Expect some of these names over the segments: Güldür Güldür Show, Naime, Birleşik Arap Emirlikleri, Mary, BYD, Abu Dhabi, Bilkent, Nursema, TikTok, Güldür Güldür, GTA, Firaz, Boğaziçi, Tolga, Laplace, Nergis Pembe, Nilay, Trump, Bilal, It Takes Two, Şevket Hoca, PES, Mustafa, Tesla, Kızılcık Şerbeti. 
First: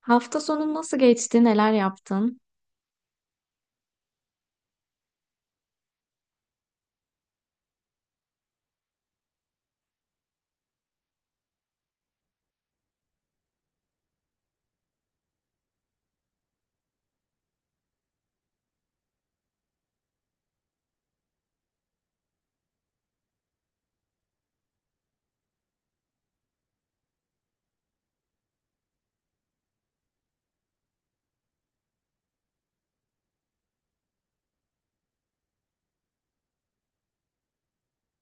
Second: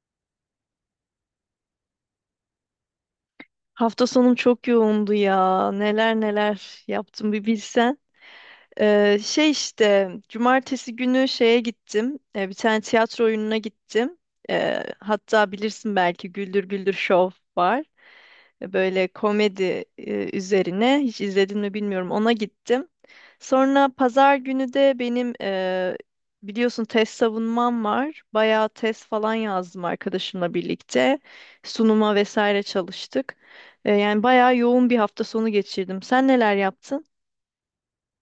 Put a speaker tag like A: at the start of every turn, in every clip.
A: Hafta sonun nasıl geçti? Neler yaptın?
B: Hafta sonum çok yoğundu ya. Neler neler yaptım bir bilsen. Şey işte cumartesi günü şeye gittim. Bir tane tiyatro oyununa gittim. Hatta bilirsin belki Güldür Güldür Show var böyle komedi üzerine. Hiç izledin mi bilmiyorum. Ona gittim. Sonra pazar günü de benim biliyorsun test savunmam var. Bayağı test falan yazdım arkadaşımla birlikte. Sunuma vesaire çalıştık. Yani bayağı yoğun bir hafta sonu geçirdim. Sen neler yaptın?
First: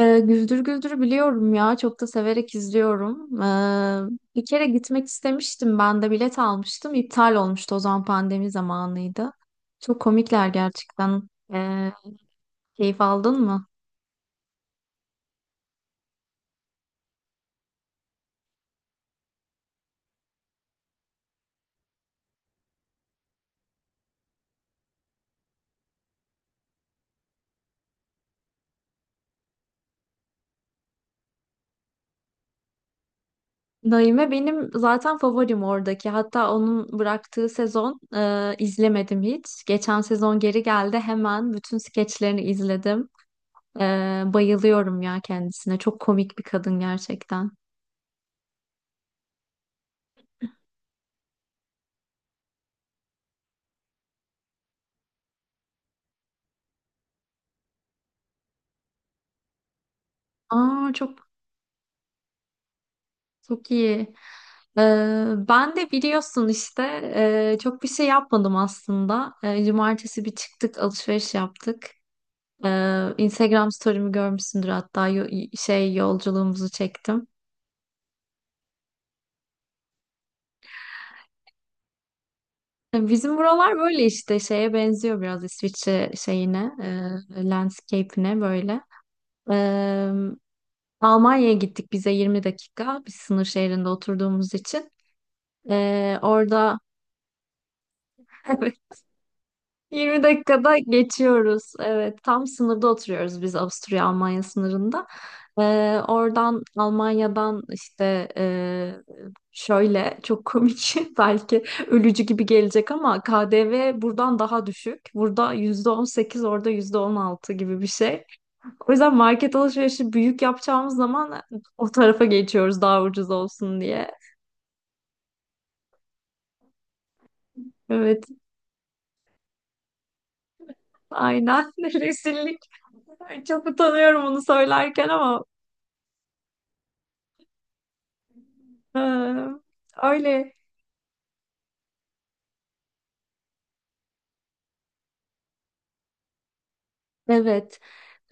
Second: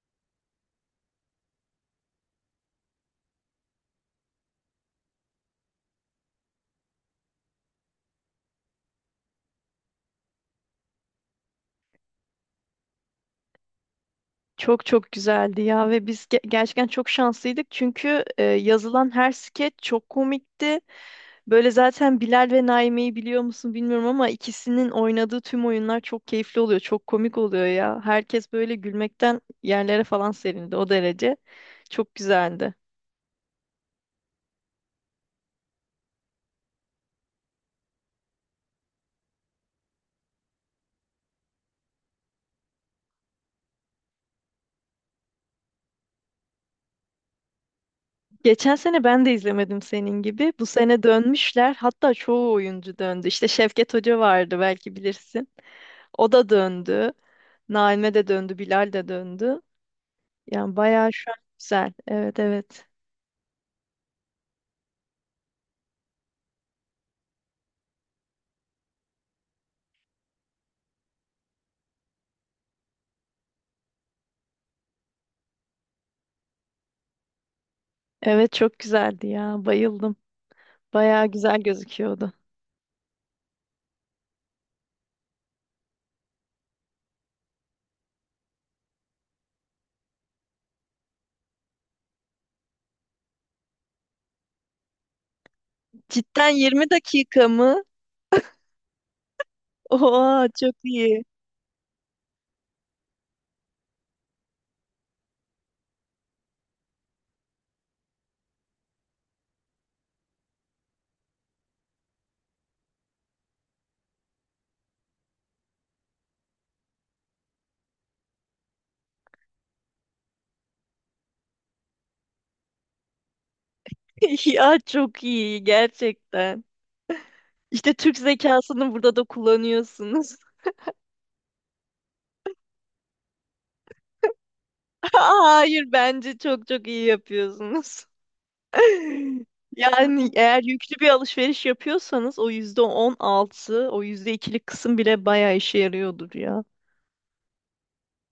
A: Güldür Güldür biliyorum ya. Çok da severek izliyorum. Bir kere gitmek istemiştim. Ben de bilet almıştım. İptal olmuştu. O zaman pandemi zamanıydı. Çok komikler gerçekten. Ee, keyif aldın mı?
B: Çok çok güzeldi ya ve biz gerçekten çok şanslıydık çünkü yazılan her skeç çok komikti. Böyle zaten Bilal ve Naime'yi biliyor musun bilmiyorum ama ikisinin oynadığı tüm oyunlar çok keyifli oluyor. Çok komik oluyor ya. Herkes böyle gülmekten yerlere falan serildi o derece. Çok güzeldi.
A: Naime benim zaten favorim oradaki. Hatta onun bıraktığı sezon izlemedim hiç. Geçen sezon geri geldi. Hemen bütün skeçlerini izledim. Bayılıyorum ya kendisine. Çok komik bir kadın gerçekten.
B: Geçen sene ben de izlemedim senin gibi. Bu sene dönmüşler. Hatta çoğu oyuncu döndü. İşte Şevket Hoca vardı belki bilirsin. O da döndü. Naime de döndü. Bilal de döndü. Yani
A: Aa,
B: bayağı
A: çok
B: şu an güzel. Evet, evet.
A: çok iyi. Ben de biliyorsun işte çok bir şey yapmadım aslında. Cumartesi bir çıktık, alışveriş yaptık. Instagram story'mi görmüşsündür hatta, yolculuğumuzu çektim.
B: Evet, çok güzeldi ya. Bayıldım. Bayağı güzel gözüküyordu.
A: Bizim buralar böyle işte şeye benziyor, biraz İsviçre şeyine, landscape'ine böyle. E, Almanya'ya gittik, bize 20 dakika. Biz sınır şehrinde oturduğumuz için.
B: Cidden
A: Orada
B: 20 dakika mı?
A: 20
B: Oha, çok
A: dakikada
B: iyi.
A: geçiyoruz. Evet, tam sınırda oturuyoruz biz, Avusturya-Almanya sınırında. Oradan Almanya'dan işte şöyle çok komik, belki ölücü gibi gelecek ama KDV buradan daha düşük. Burada %18, orada %16 gibi bir şey. O yüzden market alışverişi büyük yapacağımız zaman o tarafa geçiyoruz, daha ucuz olsun diye.
B: Ya çok iyi gerçekten. İşte Türk
A: Evet,
B: zekasını burada da kullanıyorsunuz.
A: aynen, rezillik. Çok utanıyorum onu söylerken, ama
B: Hayır, bence çok çok iyi yapıyorsunuz.
A: Ee,
B: Yani
A: öyle.
B: eğer yüklü bir alışveriş yapıyorsanız o yüzde 16, o yüzde ikilik kısım bile bayağı işe yarıyordur ya.
A: Evet,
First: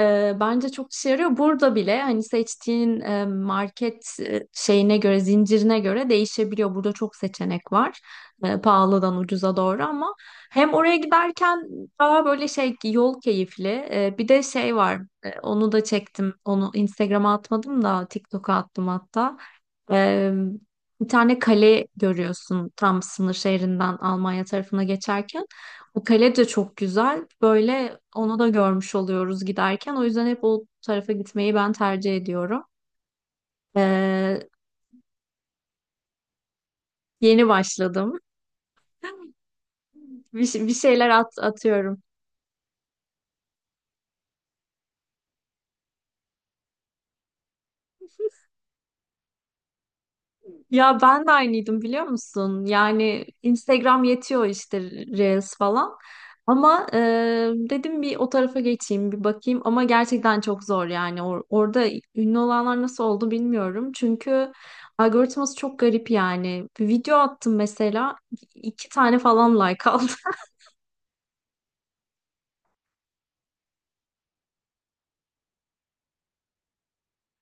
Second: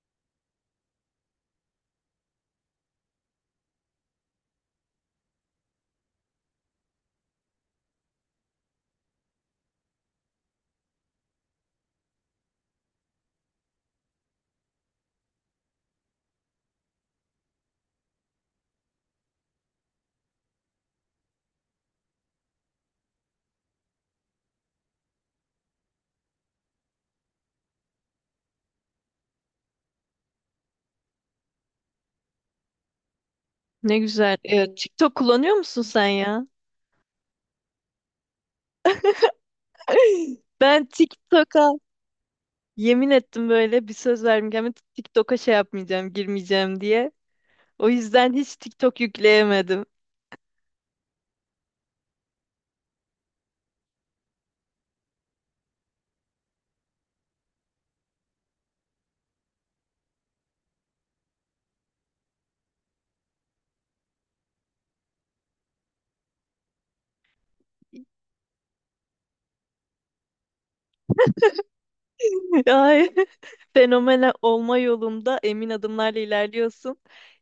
A: bence çok işe yarıyor. Burada bile hani seçtiğin market şeyine göre, zincirine göre değişebiliyor. Burada çok seçenek var. Pahalıdan ucuza doğru, ama hem oraya giderken daha böyle yol keyifli. Bir de şey var. Onu da çektim. Onu Instagram'a atmadım da TikTok'a attım hatta. E, bir tane kale görüyorsun, tam sınır şehrinden Almanya tarafına geçerken. O kale de çok güzel. Böyle onu da görmüş oluyoruz giderken. O yüzden hep o tarafa gitmeyi ben tercih ediyorum.
B: Ne güzel.
A: Ee,
B: TikTok kullanıyor musun sen ya?
A: yeni başladım. Bir
B: Ben
A: şeyler at,
B: TikTok'a
A: atıyorum.
B: yemin ettim, böyle bir söz verdim. Ama TikTok'a şey yapmayacağım, girmeyeceğim diye. O yüzden hiç TikTok yükleyemedim.
A: Ya, ben de aynıydım biliyor musun? Yani Instagram yetiyor işte, Reels falan. Ama dedim bir o tarafa geçeyim, bir bakayım, ama gerçekten çok zor yani. Orada ünlü olanlar nasıl oldu bilmiyorum. Çünkü algoritması çok garip yani. Bir video attım mesela, iki tane falan like aldı.
B: Ay, fenomen olma yolunda emin adımlarla ilerliyorsun.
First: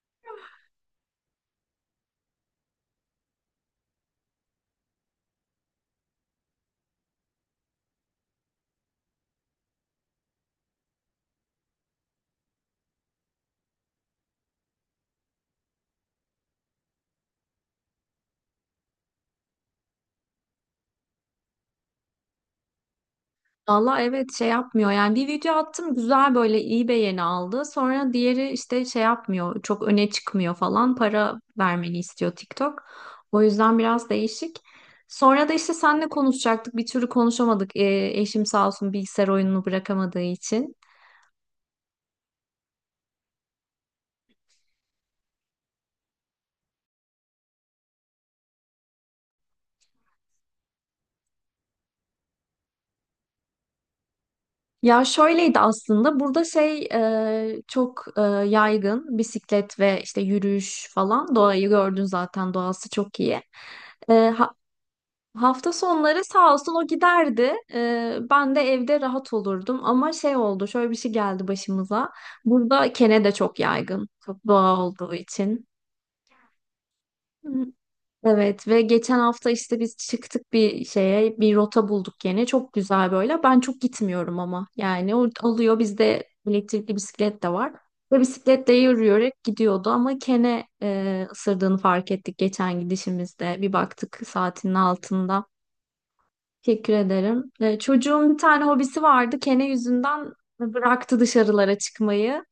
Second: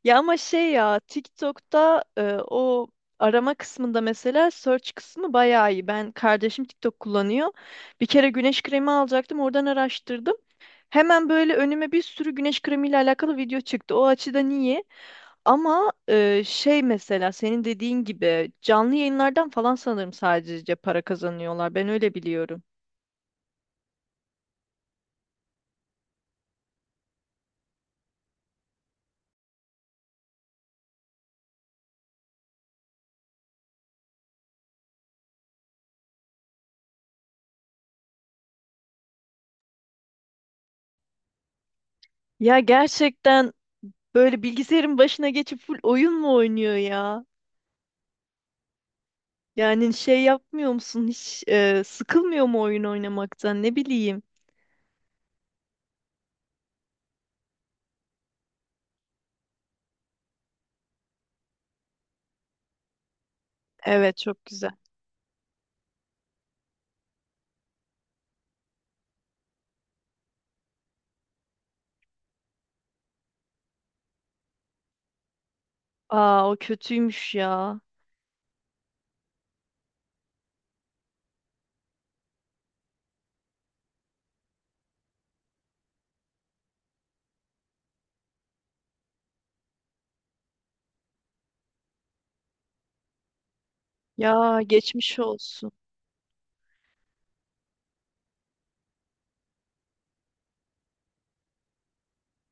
B: Ya ama şey ya, TikTok'ta o arama kısmında, mesela search kısmı bayağı iyi. Ben kardeşim TikTok kullanıyor. Bir kere güneş kremi alacaktım, oradan araştırdım. Hemen böyle önüme bir sürü güneş kremiyle alakalı video çıktı. O açıdan iyi. Ama şey, mesela senin dediğin gibi canlı yayınlardan falan sanırım sadece para kazanıyorlar. Ben öyle biliyorum.
A: Valla evet, şey yapmıyor yani. Bir video attım, güzel böyle iyi beğeni aldı, sonra diğeri işte şey yapmıyor, çok öne çıkmıyor falan, para vermeni istiyor TikTok. O yüzden biraz değişik. Sonra da işte seninle konuşacaktık, bir türlü konuşamadık. Eşim sağ olsun, bilgisayar oyununu bırakamadığı için.
B: Ya gerçekten böyle bilgisayarın başına geçip full oyun mu oynuyor ya? Yani şey yapmıyor musun? Hiç sıkılmıyor mu oyun oynamaktan? Ne bileyim.
A: Ya şöyleydi aslında, burada çok yaygın bisiklet ve işte yürüyüş falan. Doğayı gördün zaten, doğası çok iyi. E,
B: Evet, çok
A: ha-
B: güzel.
A: Hafta sonları sağ olsun o giderdi. Ben de evde rahat olurdum. Ama şey oldu, şöyle bir şey geldi başımıza. Burada kene de çok yaygın, çok doğa olduğu için.
B: Aa, o kötüymüş
A: Hı.
B: ya.
A: Evet, ve geçen hafta işte biz çıktık bir şeye, bir rota bulduk yine. Çok güzel böyle. Ben çok gitmiyorum ama. Yani o alıyor, bizde elektrikli bisiklet de var. Ve bisikletle yürüyerek gidiyordu, ama kene ısırdığını fark ettik geçen gidişimizde. Bir baktık,
B: Ya
A: saatinin
B: geçmiş
A: altında.
B: olsun.
A: Teşekkür ederim. Çocuğun bir tane hobisi vardı. Kene yüzünden bıraktı dışarılara çıkmayı.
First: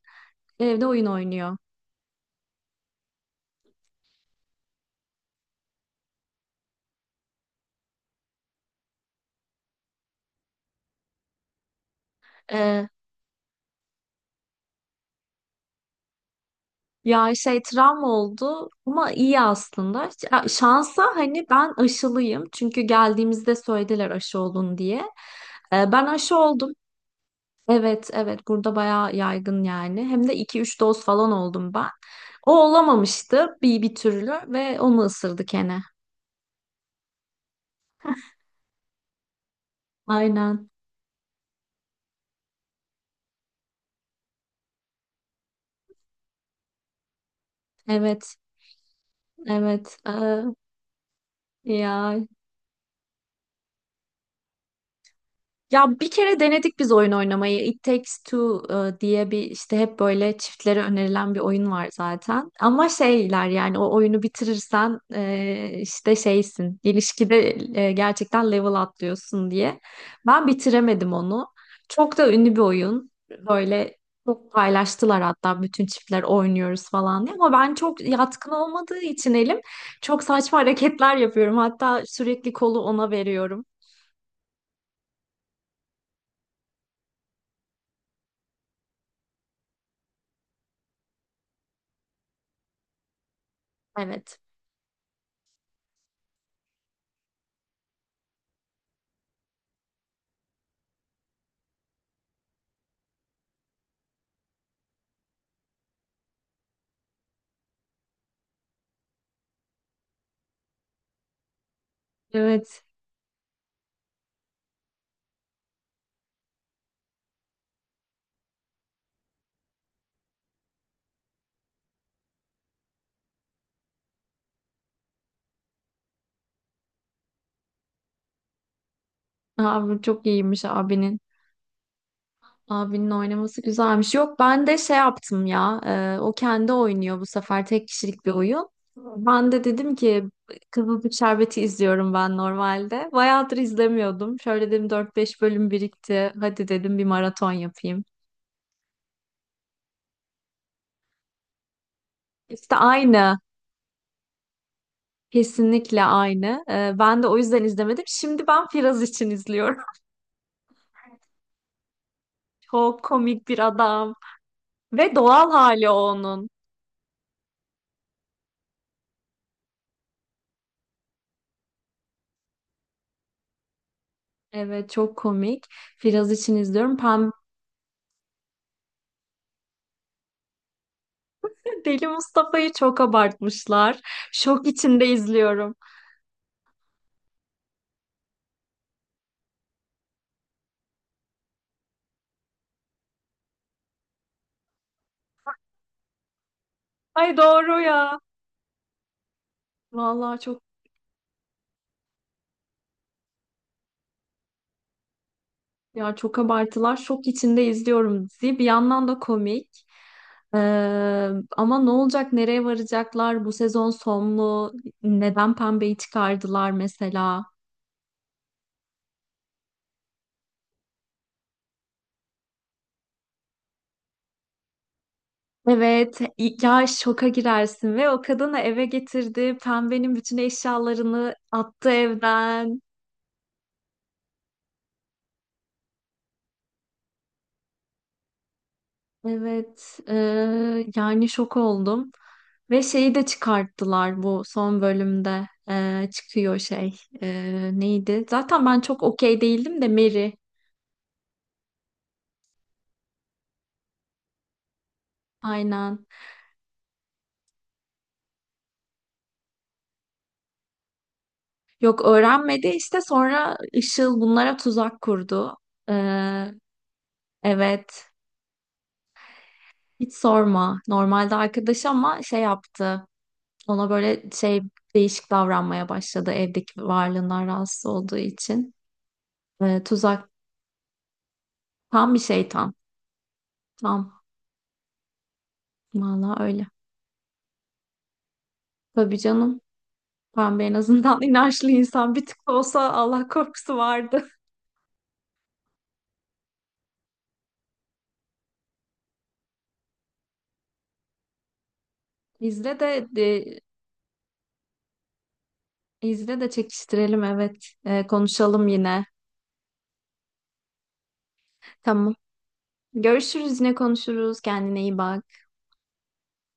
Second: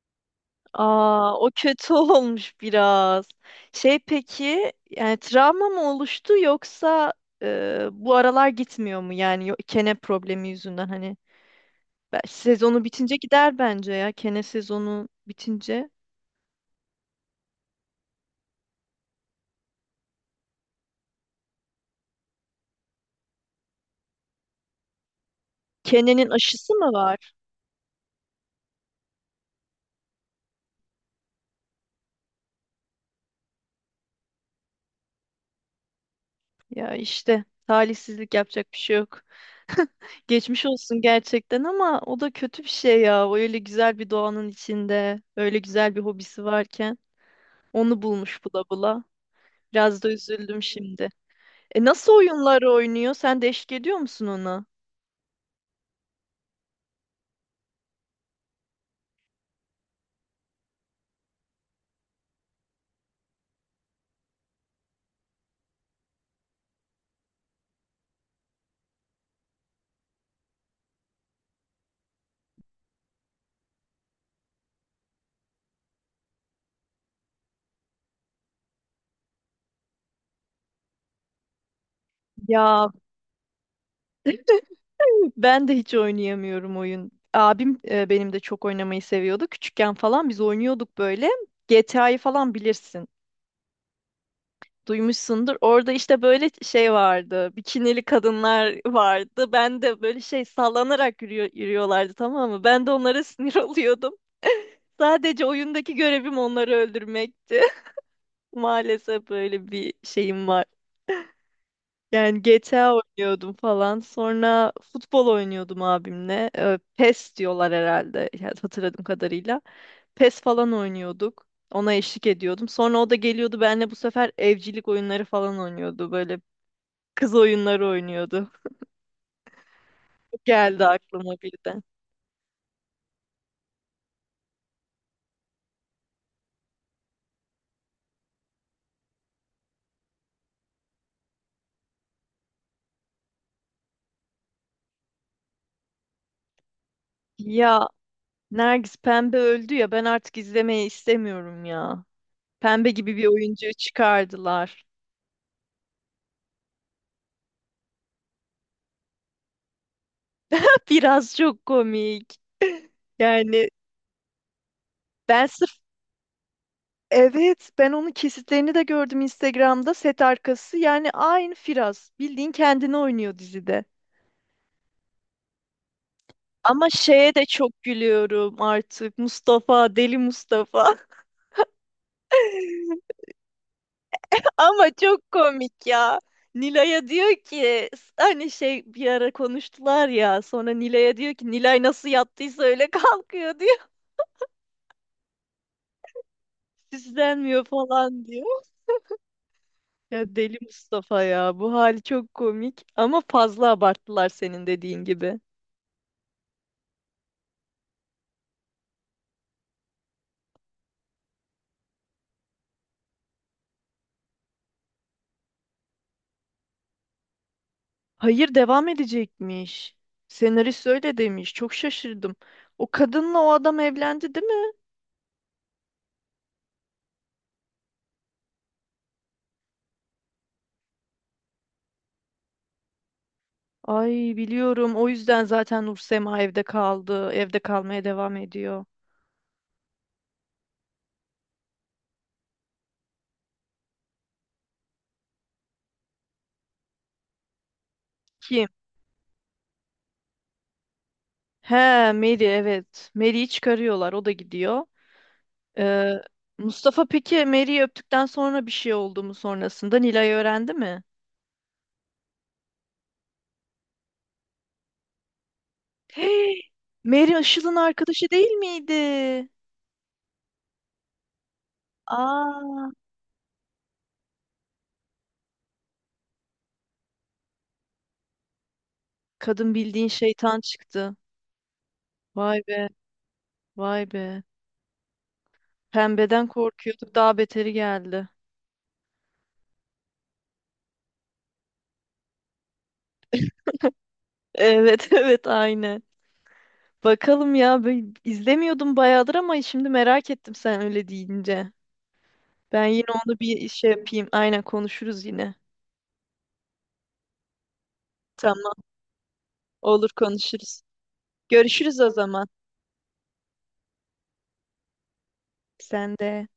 A: Evde oyun
B: Aa, o
A: oynuyor.
B: kötü olmuş biraz. Şey peki, yani travma mı oluştu, yoksa bu aralar gitmiyor mu? Yani kene problemi yüzünden, hani sezonu
A: Ee,
B: bitince gider bence ya. Kene sezonu bitince.
A: ya travma oldu, ama iyi aslında. Ya şansa, hani ben aşılıyım. Çünkü geldiğimizde söylediler aşı olun diye. Ben
B: Kenenin
A: aşı oldum.
B: aşısı mı var?
A: Evet, evet, burada bayağı yaygın yani. Hem de iki üç doz falan oldum ben. O olamamıştı bir türlü, ve onu ısırdı kene.
B: Ya işte, talihsizlik, yapacak bir şey yok. Geçmiş
A: Aynen.
B: olsun gerçekten ama o da kötü bir şey ya. O öyle güzel bir doğanın içinde, öyle güzel bir hobisi varken onu
A: Evet.
B: bulmuş bula bula.
A: Evet.
B: Biraz da üzüldüm şimdi. Nasıl
A: Ya
B: oyunlar oynuyor? Sen de eşlik ediyor musun ona?
A: Ya bir kere denedik biz oyun oynamayı. It Takes Two diye bir, işte hep böyle çiftlere önerilen bir oyun var zaten. Ama şeyler, yani o oyunu bitirirsen işte şeysin. İlişkide gerçekten level atlıyorsun diye. Ben bitiremedim onu. Çok da ünlü bir oyun. Böyle çok paylaştılar hatta, bütün çiftler oynuyoruz falan diye. Ama ben çok yatkın olmadığı için, elim çok saçma hareketler yapıyorum. Hatta sürekli kolu
B: Ya
A: ona veriyorum.
B: ben de hiç oynayamıyorum oyun. Abim benim de çok oynamayı seviyordu. Küçükken falan biz oynuyorduk böyle. GTA'yı falan bilirsin.
A: Evet.
B: Duymuşsundur. Orada işte böyle şey vardı. Bikinili kadınlar vardı. Ben de böyle şey sallanarak yürüyorlardı, tamam mı? Ben de onlara sinir oluyordum. Sadece oyundaki görevim onları öldürmekti. Maalesef böyle bir şeyim var. Yani
A: Evet.
B: GTA oynuyordum falan. Sonra futbol oynuyordum abimle. PES diyorlar herhalde, yani hatırladığım kadarıyla. PES falan oynuyorduk. Ona eşlik ediyordum. Sonra o da geliyordu benimle, bu sefer evcilik oyunları falan oynuyordu. Böyle kız oyunları oynuyordu.
A: Abi çok iyiymiş
B: Geldi
A: abinin.
B: aklıma birden.
A: Abinin oynaması güzelmiş. Yok, ben de şey yaptım ya. O kendi oynuyor bu sefer, tek kişilik bir oyun. Ben de dedim ki, Kızılcık Şerbeti izliyorum ben normalde. Bayağıdır izlemiyordum. Şöyle dedim, dört beş bölüm birikti. Hadi dedim, bir maraton
B: Ya
A: yapayım.
B: Nergis, Pembe öldü ya, ben artık izlemeyi istemiyorum ya.
A: İşte
B: Pembe gibi bir
A: aynı.
B: oyuncu çıkardılar.
A: Kesinlikle aynı. Ben de o yüzden izlemedim. Şimdi ben Firaz için izliyorum.
B: Biraz çok komik.
A: Çok komik bir
B: Yani
A: adam. Ve
B: ben
A: doğal
B: sırf
A: hali o onun.
B: evet, ben onun kesitlerini de gördüm Instagram'da, set arkası. Yani aynı Firaz. Bildiğin kendini oynuyor dizide.
A: Evet, çok komik. Firaz için
B: Ama
A: izliyorum. Pembe...
B: şeye de çok gülüyorum artık. Mustafa, deli Mustafa.
A: Deli Mustafa'yı çok abartmışlar. Şok
B: Ama
A: içinde
B: çok
A: izliyorum.
B: komik ya. Nilay'a diyor ki, hani şey bir ara konuştular ya, sonra Nilay'a diyor ki, Nilay nasıl yattıysa öyle kalkıyor diyor.
A: Ay
B: Süslenmiyor
A: doğru ya.
B: falan diyor. Ya
A: Vallahi
B: deli
A: çok...
B: Mustafa ya, bu hali çok komik ama fazla abarttılar, senin dediğin gibi.
A: ya çok abartılar. Şok içinde izliyorum dizi. Bir yandan da komik. Ee, ama ne olacak? Nereye varacaklar? Bu sezon son mu? Neden Pembe'yi çıkardılar mesela?
B: Hayır, devam edecekmiş. Senarist öyle demiş. Çok şaşırdım. O kadınla o adam evlendi değil mi?
A: Evet, ya, şoka girersin, ve o kadını eve getirdi. Pembenin bütün eşyalarını attı evden.
B: Ay, biliyorum. O yüzden zaten Nursema evde kaldı. Evde kalmaya devam ediyor.
A: Evet, yani şok oldum. Ve şeyi de çıkarttılar bu son bölümde, çıkıyor neydi? Zaten
B: Kim?
A: ben çok okey değildim de, Mary,
B: He, Mary, evet. Mary'yi çıkarıyorlar. O da gidiyor.
A: aynen.
B: Ee, Mustafa peki Mary'yi öptükten sonra bir şey oldu mu sonrasında? Nilay öğrendi mi?
A: Yok öğrenmedi işte, sonra Işıl bunlara tuzak kurdu. Eee,
B: Hey! Mary Işıl'ın
A: evet,
B: arkadaşı değil miydi?
A: hiç sorma, normalde arkadaş ama şey
B: Aa,
A: yaptı ona, böyle şey, değişik davranmaya başladı, evdeki varlığından rahatsız olduğu için.
B: kadın
A: Eee,
B: bildiğin
A: tuzak
B: şeytan çıktı.
A: tam bir
B: Vay
A: şeytan,
B: be, vay
A: tam.
B: be.
A: Vallahi
B: Pembeden
A: öyle.
B: korkuyorduk. Daha beteri geldi.
A: Tabii canım. Ben de en azından inançlı insan, bir tık da olsa Allah korkusu vardı.
B: Evet, evet, aynen. Bakalım ya, ben izlemiyordum bayağıdır ama şimdi merak ettim sen öyle deyince.
A: İzle
B: Ben yine
A: de,
B: onu bir şey yapayım. Aynen, konuşuruz yine.
A: izle de çekiştirelim, evet. Konuşalım
B: Tamam,
A: yine.
B: olur, konuşuruz. Görüşürüz o
A: Tamam.
B: zaman.
A: Görüşürüz, yine konuşuruz. Kendine iyi bak.
B: Sen de.